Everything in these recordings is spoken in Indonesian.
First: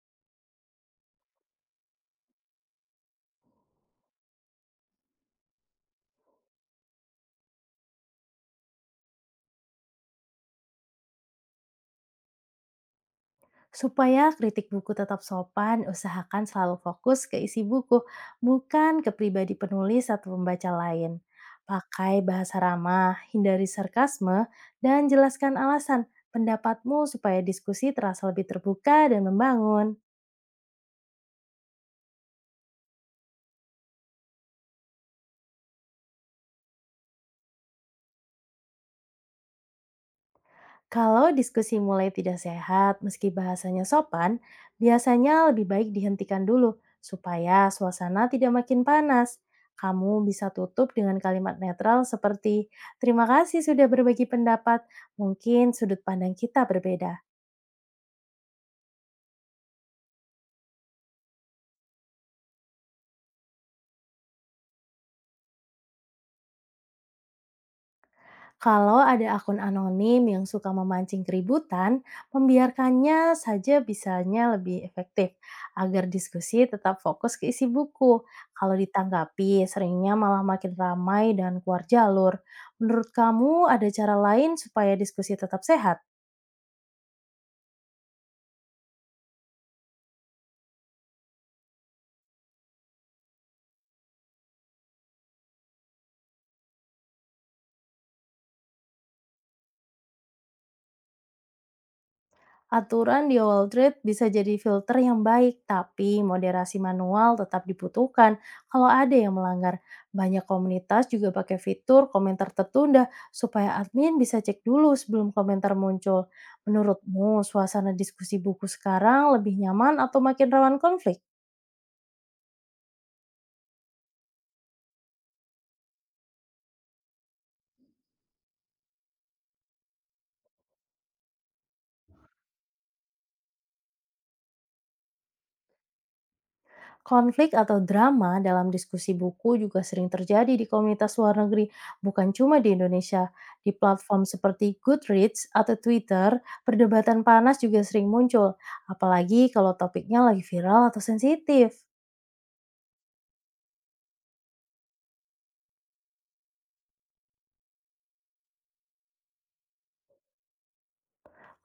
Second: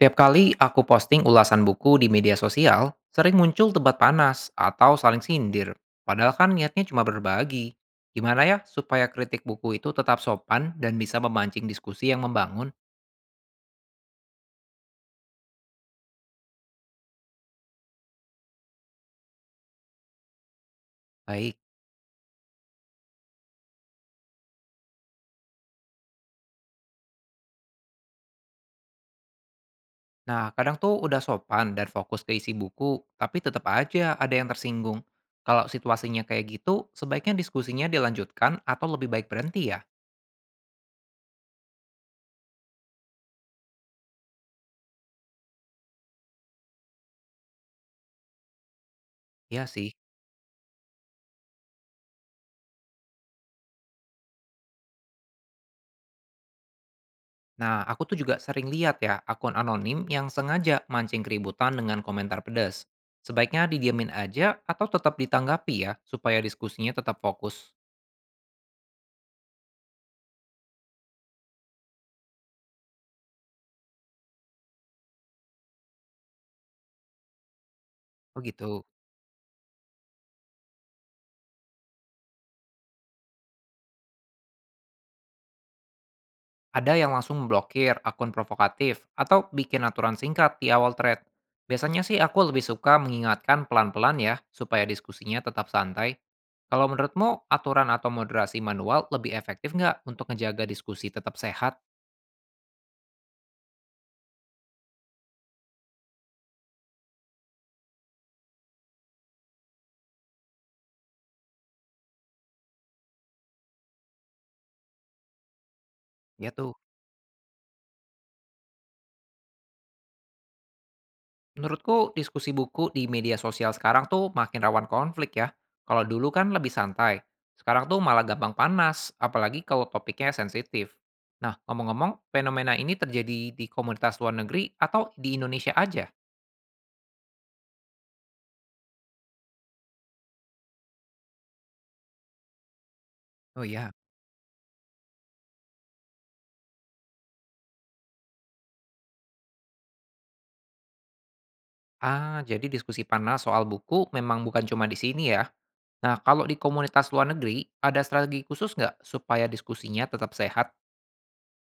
Tiap kali aku posting ulasan buku di media sosial, sering muncul debat panas atau saling sindir. Padahal kan niatnya cuma berbagi. Gimana ya supaya kritik buku itu tetap sopan dan bisa memancing diskusi yang membangun? Supaya kritik buku tetap sopan, usahakan selalu fokus ke isi buku, bukan ke pribadi penulis atau pembaca lain. Baik. Pakai bahasa ramah, hindari sarkasme, dan jelaskan alasan pendapatmu supaya diskusi terasa lebih terbuka dan membangun. Nah, kadang tuh udah sopan dan fokus ke isi buku, tapi tetap aja ada yang tersinggung. Kalau situasinya kayak gitu, sebaiknya diskusinya dilanjutkan atau lebih baik berhenti ya? Kalau diskusi mulai tidak sehat, meski bahasanya sopan, biasanya lebih baik dihentikan dulu supaya suasana tidak makin panas. Iya sih. Kamu bisa tutup dengan kalimat netral seperti "Terima kasih sudah berbagi pendapat. Mungkin sudut pandang kita berbeda." Nah, aku tuh juga sering lihat ya akun anonim yang sengaja mancing keributan dengan komentar pedas. Sebaiknya didiamin aja atau tetap ditanggapi ya supaya diskusinya tetap fokus. Kalau ada akun anonim yang suka memancing keributan, membiarkannya saja bisanya lebih efektif agar diskusi tetap fokus ke isi buku. Oh Kalau gitu. ditanggapi, seringnya malah makin ramai dan keluar jalur. Menurut kamu, ada cara lain supaya diskusi tetap sehat? Ada yang langsung memblokir akun provokatif atau bikin aturan singkat di awal thread. Biasanya sih aku lebih suka mengingatkan pelan-pelan ya supaya diskusinya tetap santai. Kalau menurutmu aturan atau moderasi manual lebih efektif nggak untuk ngejaga diskusi tetap sehat? Aturan di Wall Street bisa jadi filter yang baik, tapi moderasi manual tetap dibutuhkan kalau ada yang melanggar. Banyak komunitas juga pakai fitur komentar tertunda supaya admin bisa cek dulu sebelum komentar muncul. Ya tuh. Menurutmu, suasana diskusi buku sekarang lebih nyaman atau makin rawan konflik? Menurutku diskusi buku di media sosial sekarang tuh makin rawan konflik ya. Kalau dulu kan lebih santai. Sekarang tuh malah gampang panas, apalagi kalau topiknya sensitif. Nah, ngomong-ngomong, fenomena ini terjadi di komunitas luar negeri atau di Indonesia aja? Konflik atau drama dalam diskusi buku juga sering terjadi di komunitas luar negeri, bukan cuma di Indonesia. Oh Di ya. platform seperti Goodreads atau Twitter, perdebatan panas juga sering muncul, apalagi kalau topiknya lagi viral atau sensitif. Ah, jadi diskusi panas soal buku memang bukan cuma di sini ya. Nah, kalau di komunitas luar negeri, ada strategi khusus nggak supaya diskusinya tetap sehat?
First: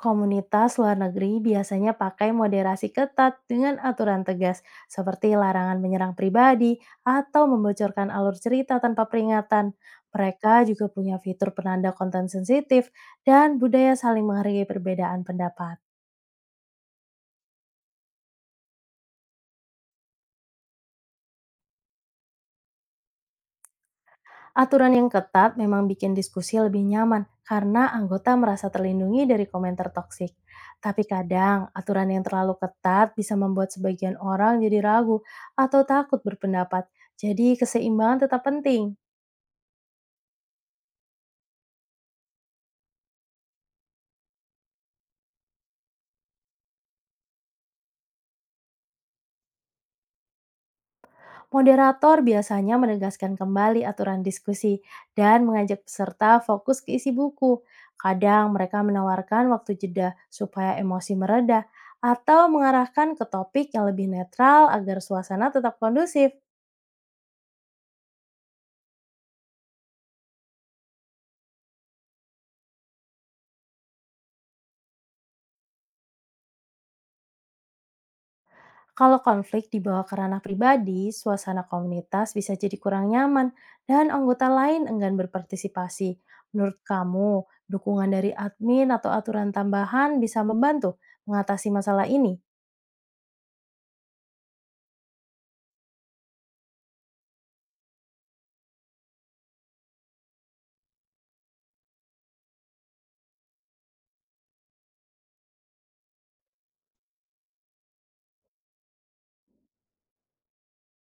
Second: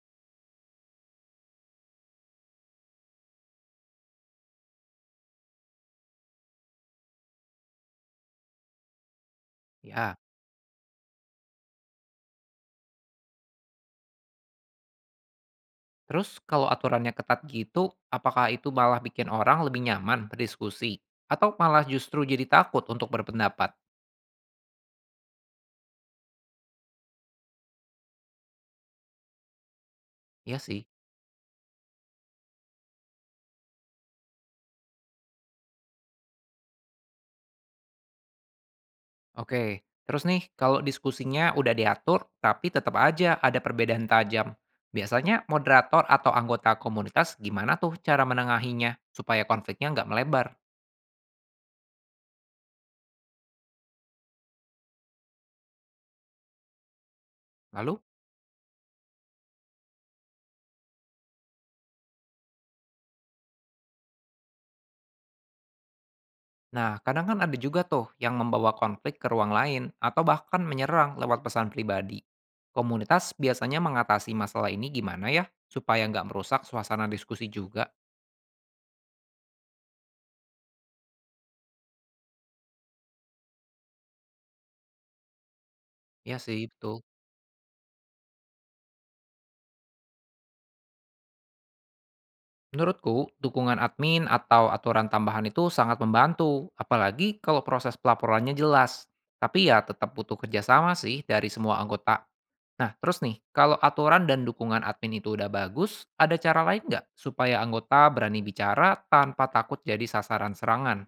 Komunitas luar negeri biasanya pakai moderasi ketat dengan aturan tegas, seperti larangan menyerang pribadi atau membocorkan alur cerita tanpa peringatan. Ya. Mereka juga punya fitur penanda konten sensitif dan budaya saling menghargai perbedaan pendapat. Terus kalau aturannya ketat gitu, apakah itu malah bikin orang lebih nyaman berdiskusi? Atau malah justru jadi takut untuk berpendapat? Aturan yang ketat memang bikin diskusi lebih nyaman karena anggota merasa terlindungi dari komentar toksik. Iya sih. Tapi kadang aturan yang terlalu ketat bisa membuat sebagian orang jadi ragu atau takut berpendapat. Jadi keseimbangan tetap penting. Oke, terus nih kalau diskusinya udah diatur tapi tetap aja ada perbedaan tajam. Biasanya moderator atau anggota komunitas gimana tuh cara menengahinya supaya konfliknya nggak melebar? Moderator biasanya menegaskan kembali aturan diskusi dan mengajak peserta fokus ke isi buku. Lalu. Kadang mereka menawarkan waktu jeda supaya emosi mereda atau mengarahkan ke topik yang lebih netral agar suasana tetap kondusif. Nah, kadang kan ada juga tuh yang membawa konflik ke ruang lain atau bahkan menyerang lewat pesan pribadi. Komunitas biasanya mengatasi masalah ini gimana ya? Supaya nggak merusak suasana diskusi juga. Kalau konflik dibawa ke ranah pribadi, suasana komunitas bisa jadi kurang nyaman dan anggota lain enggan berpartisipasi. Ya sih, Menurut betul. kamu, dukungan dari admin atau aturan tambahan bisa membantu mengatasi masalah ini? Menurutku, dukungan admin atau aturan tambahan itu sangat membantu, apalagi kalau proses pelaporannya jelas. Tapi ya tetap butuh kerjasama sih dari semua anggota. Nah, terus nih, kalau aturan dan dukungan admin itu udah bagus, ada cara lain nggak supaya anggota berani bicara tanpa takut jadi sasaran serangan?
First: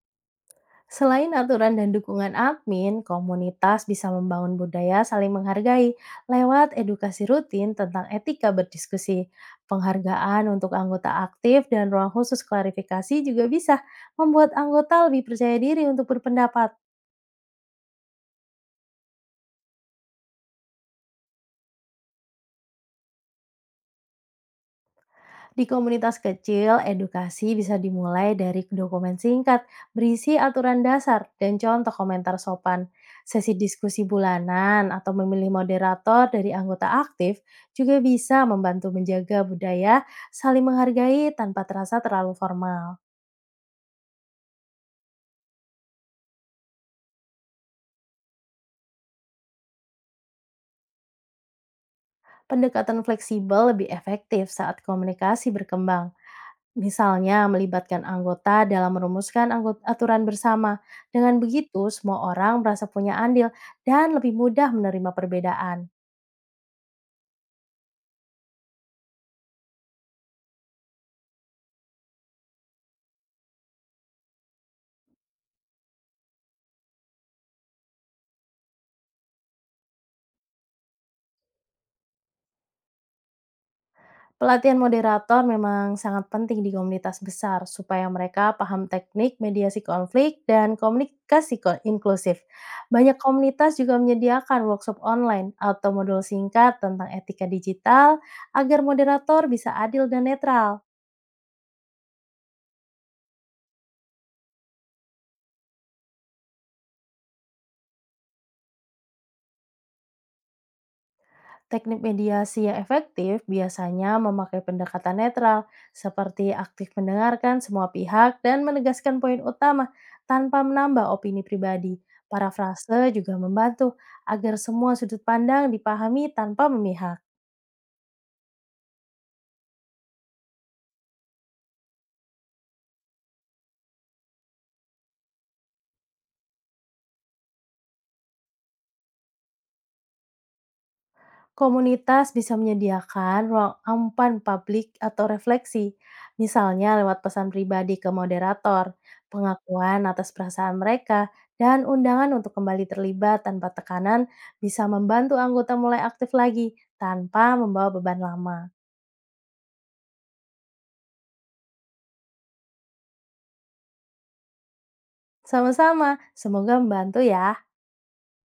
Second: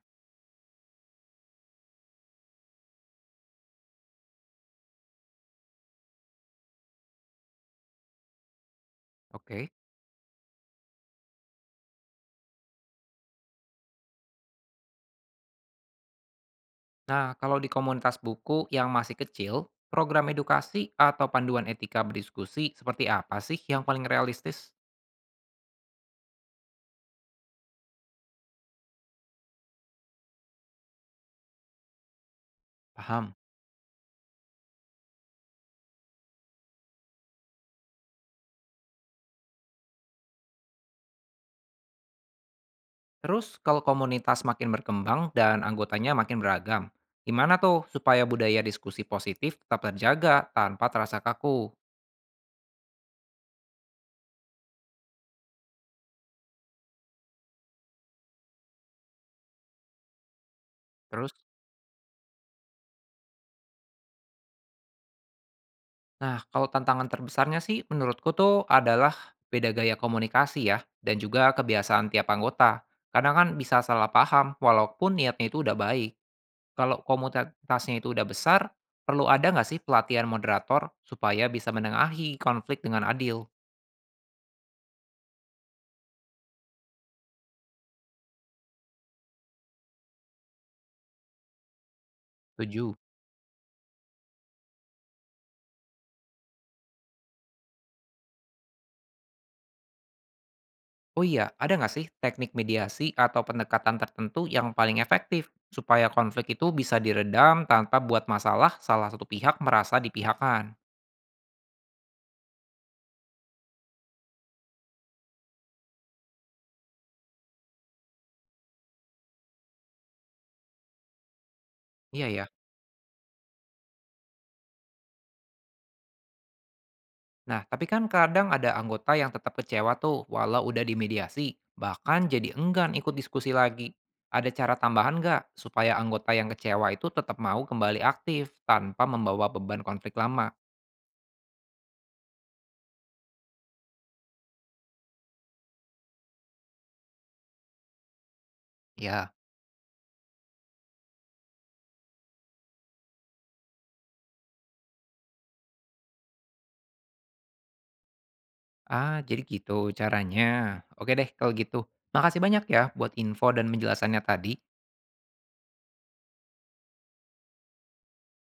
Selain aturan dan dukungan admin, komunitas bisa membangun budaya saling menghargai lewat edukasi rutin tentang etika berdiskusi. Oke. Penghargaan untuk anggota aktif dan ruang khusus klarifikasi juga bisa membuat anggota lebih percaya diri untuk berpendapat. Nah, kalau di komunitas buku yang masih kecil, program edukasi atau panduan etika berdiskusi seperti apa sih yang paling realistis? Di komunitas kecil, edukasi bisa dimulai dari dokumen singkat berisi aturan dasar dan contoh komentar sopan. Paham. Sesi diskusi bulanan atau memilih moderator dari anggota aktif juga bisa membantu menjaga budaya saling menghargai tanpa terasa terlalu formal. Terus, kalau komunitas makin berkembang dan anggotanya makin beragam, gimana tuh supaya budaya diskusi positif tetap terjaga tanpa terasa kaku? Pendekatan fleksibel lebih efektif saat komunikasi berkembang. Misalnya melibatkan anggota dalam merumuskan aturan bersama. Terus. Dengan begitu, semua orang merasa punya andil dan lebih mudah menerima perbedaan. Nah, kalau tantangan terbesarnya sih menurutku tuh adalah beda gaya komunikasi ya, dan juga kebiasaan tiap anggota. Kadang kan bisa salah paham, walaupun niatnya itu udah baik. Kalau komunitasnya itu udah besar, perlu ada nggak sih pelatihan moderator supaya bisa menengahi konflik dengan adil? Pelatihan moderator memang sangat penting di komunitas besar supaya mereka paham teknik mediasi konflik dan komunikasi inklusif. Setuju. Banyak komunitas juga menyediakan workshop online atau modul singkat tentang etika digital agar moderator bisa adil dan netral. Oh iya, ada nggak sih teknik mediasi atau pendekatan tertentu yang paling efektif supaya konflik itu bisa diredam tanpa buat masalah salah satu pihak merasa dipihakan? Teknik mediasi yang efektif biasanya memakai pendekatan netral, seperti aktif mendengarkan semua pihak dan menegaskan poin utama tanpa menambah opini pribadi. Iya ya. Parafrase juga membantu agar semua sudut pandang dipahami tanpa memihak. Nah, tapi kan kadang ada anggota yang tetap kecewa tuh walau udah dimediasi, bahkan jadi enggan ikut diskusi lagi. Ada cara tambahan nggak supaya anggota yang kecewa itu tetap mau kembali aktif tanpa membawa beban konflik lama? Komunitas bisa menyediakan ruang ampan publik atau refleksi, misalnya lewat pesan pribadi ke moderator, Ya. pengakuan atas perasaan mereka, dan undangan untuk kembali terlibat tanpa tekanan bisa membantu anggota mulai aktif lagi tanpa membawa beban lama. Ah, jadi gitu caranya. Oke deh kalau gitu. Makasih banyak ya buat info dan penjelasannya tadi. Sama-sama, semoga membantu ya.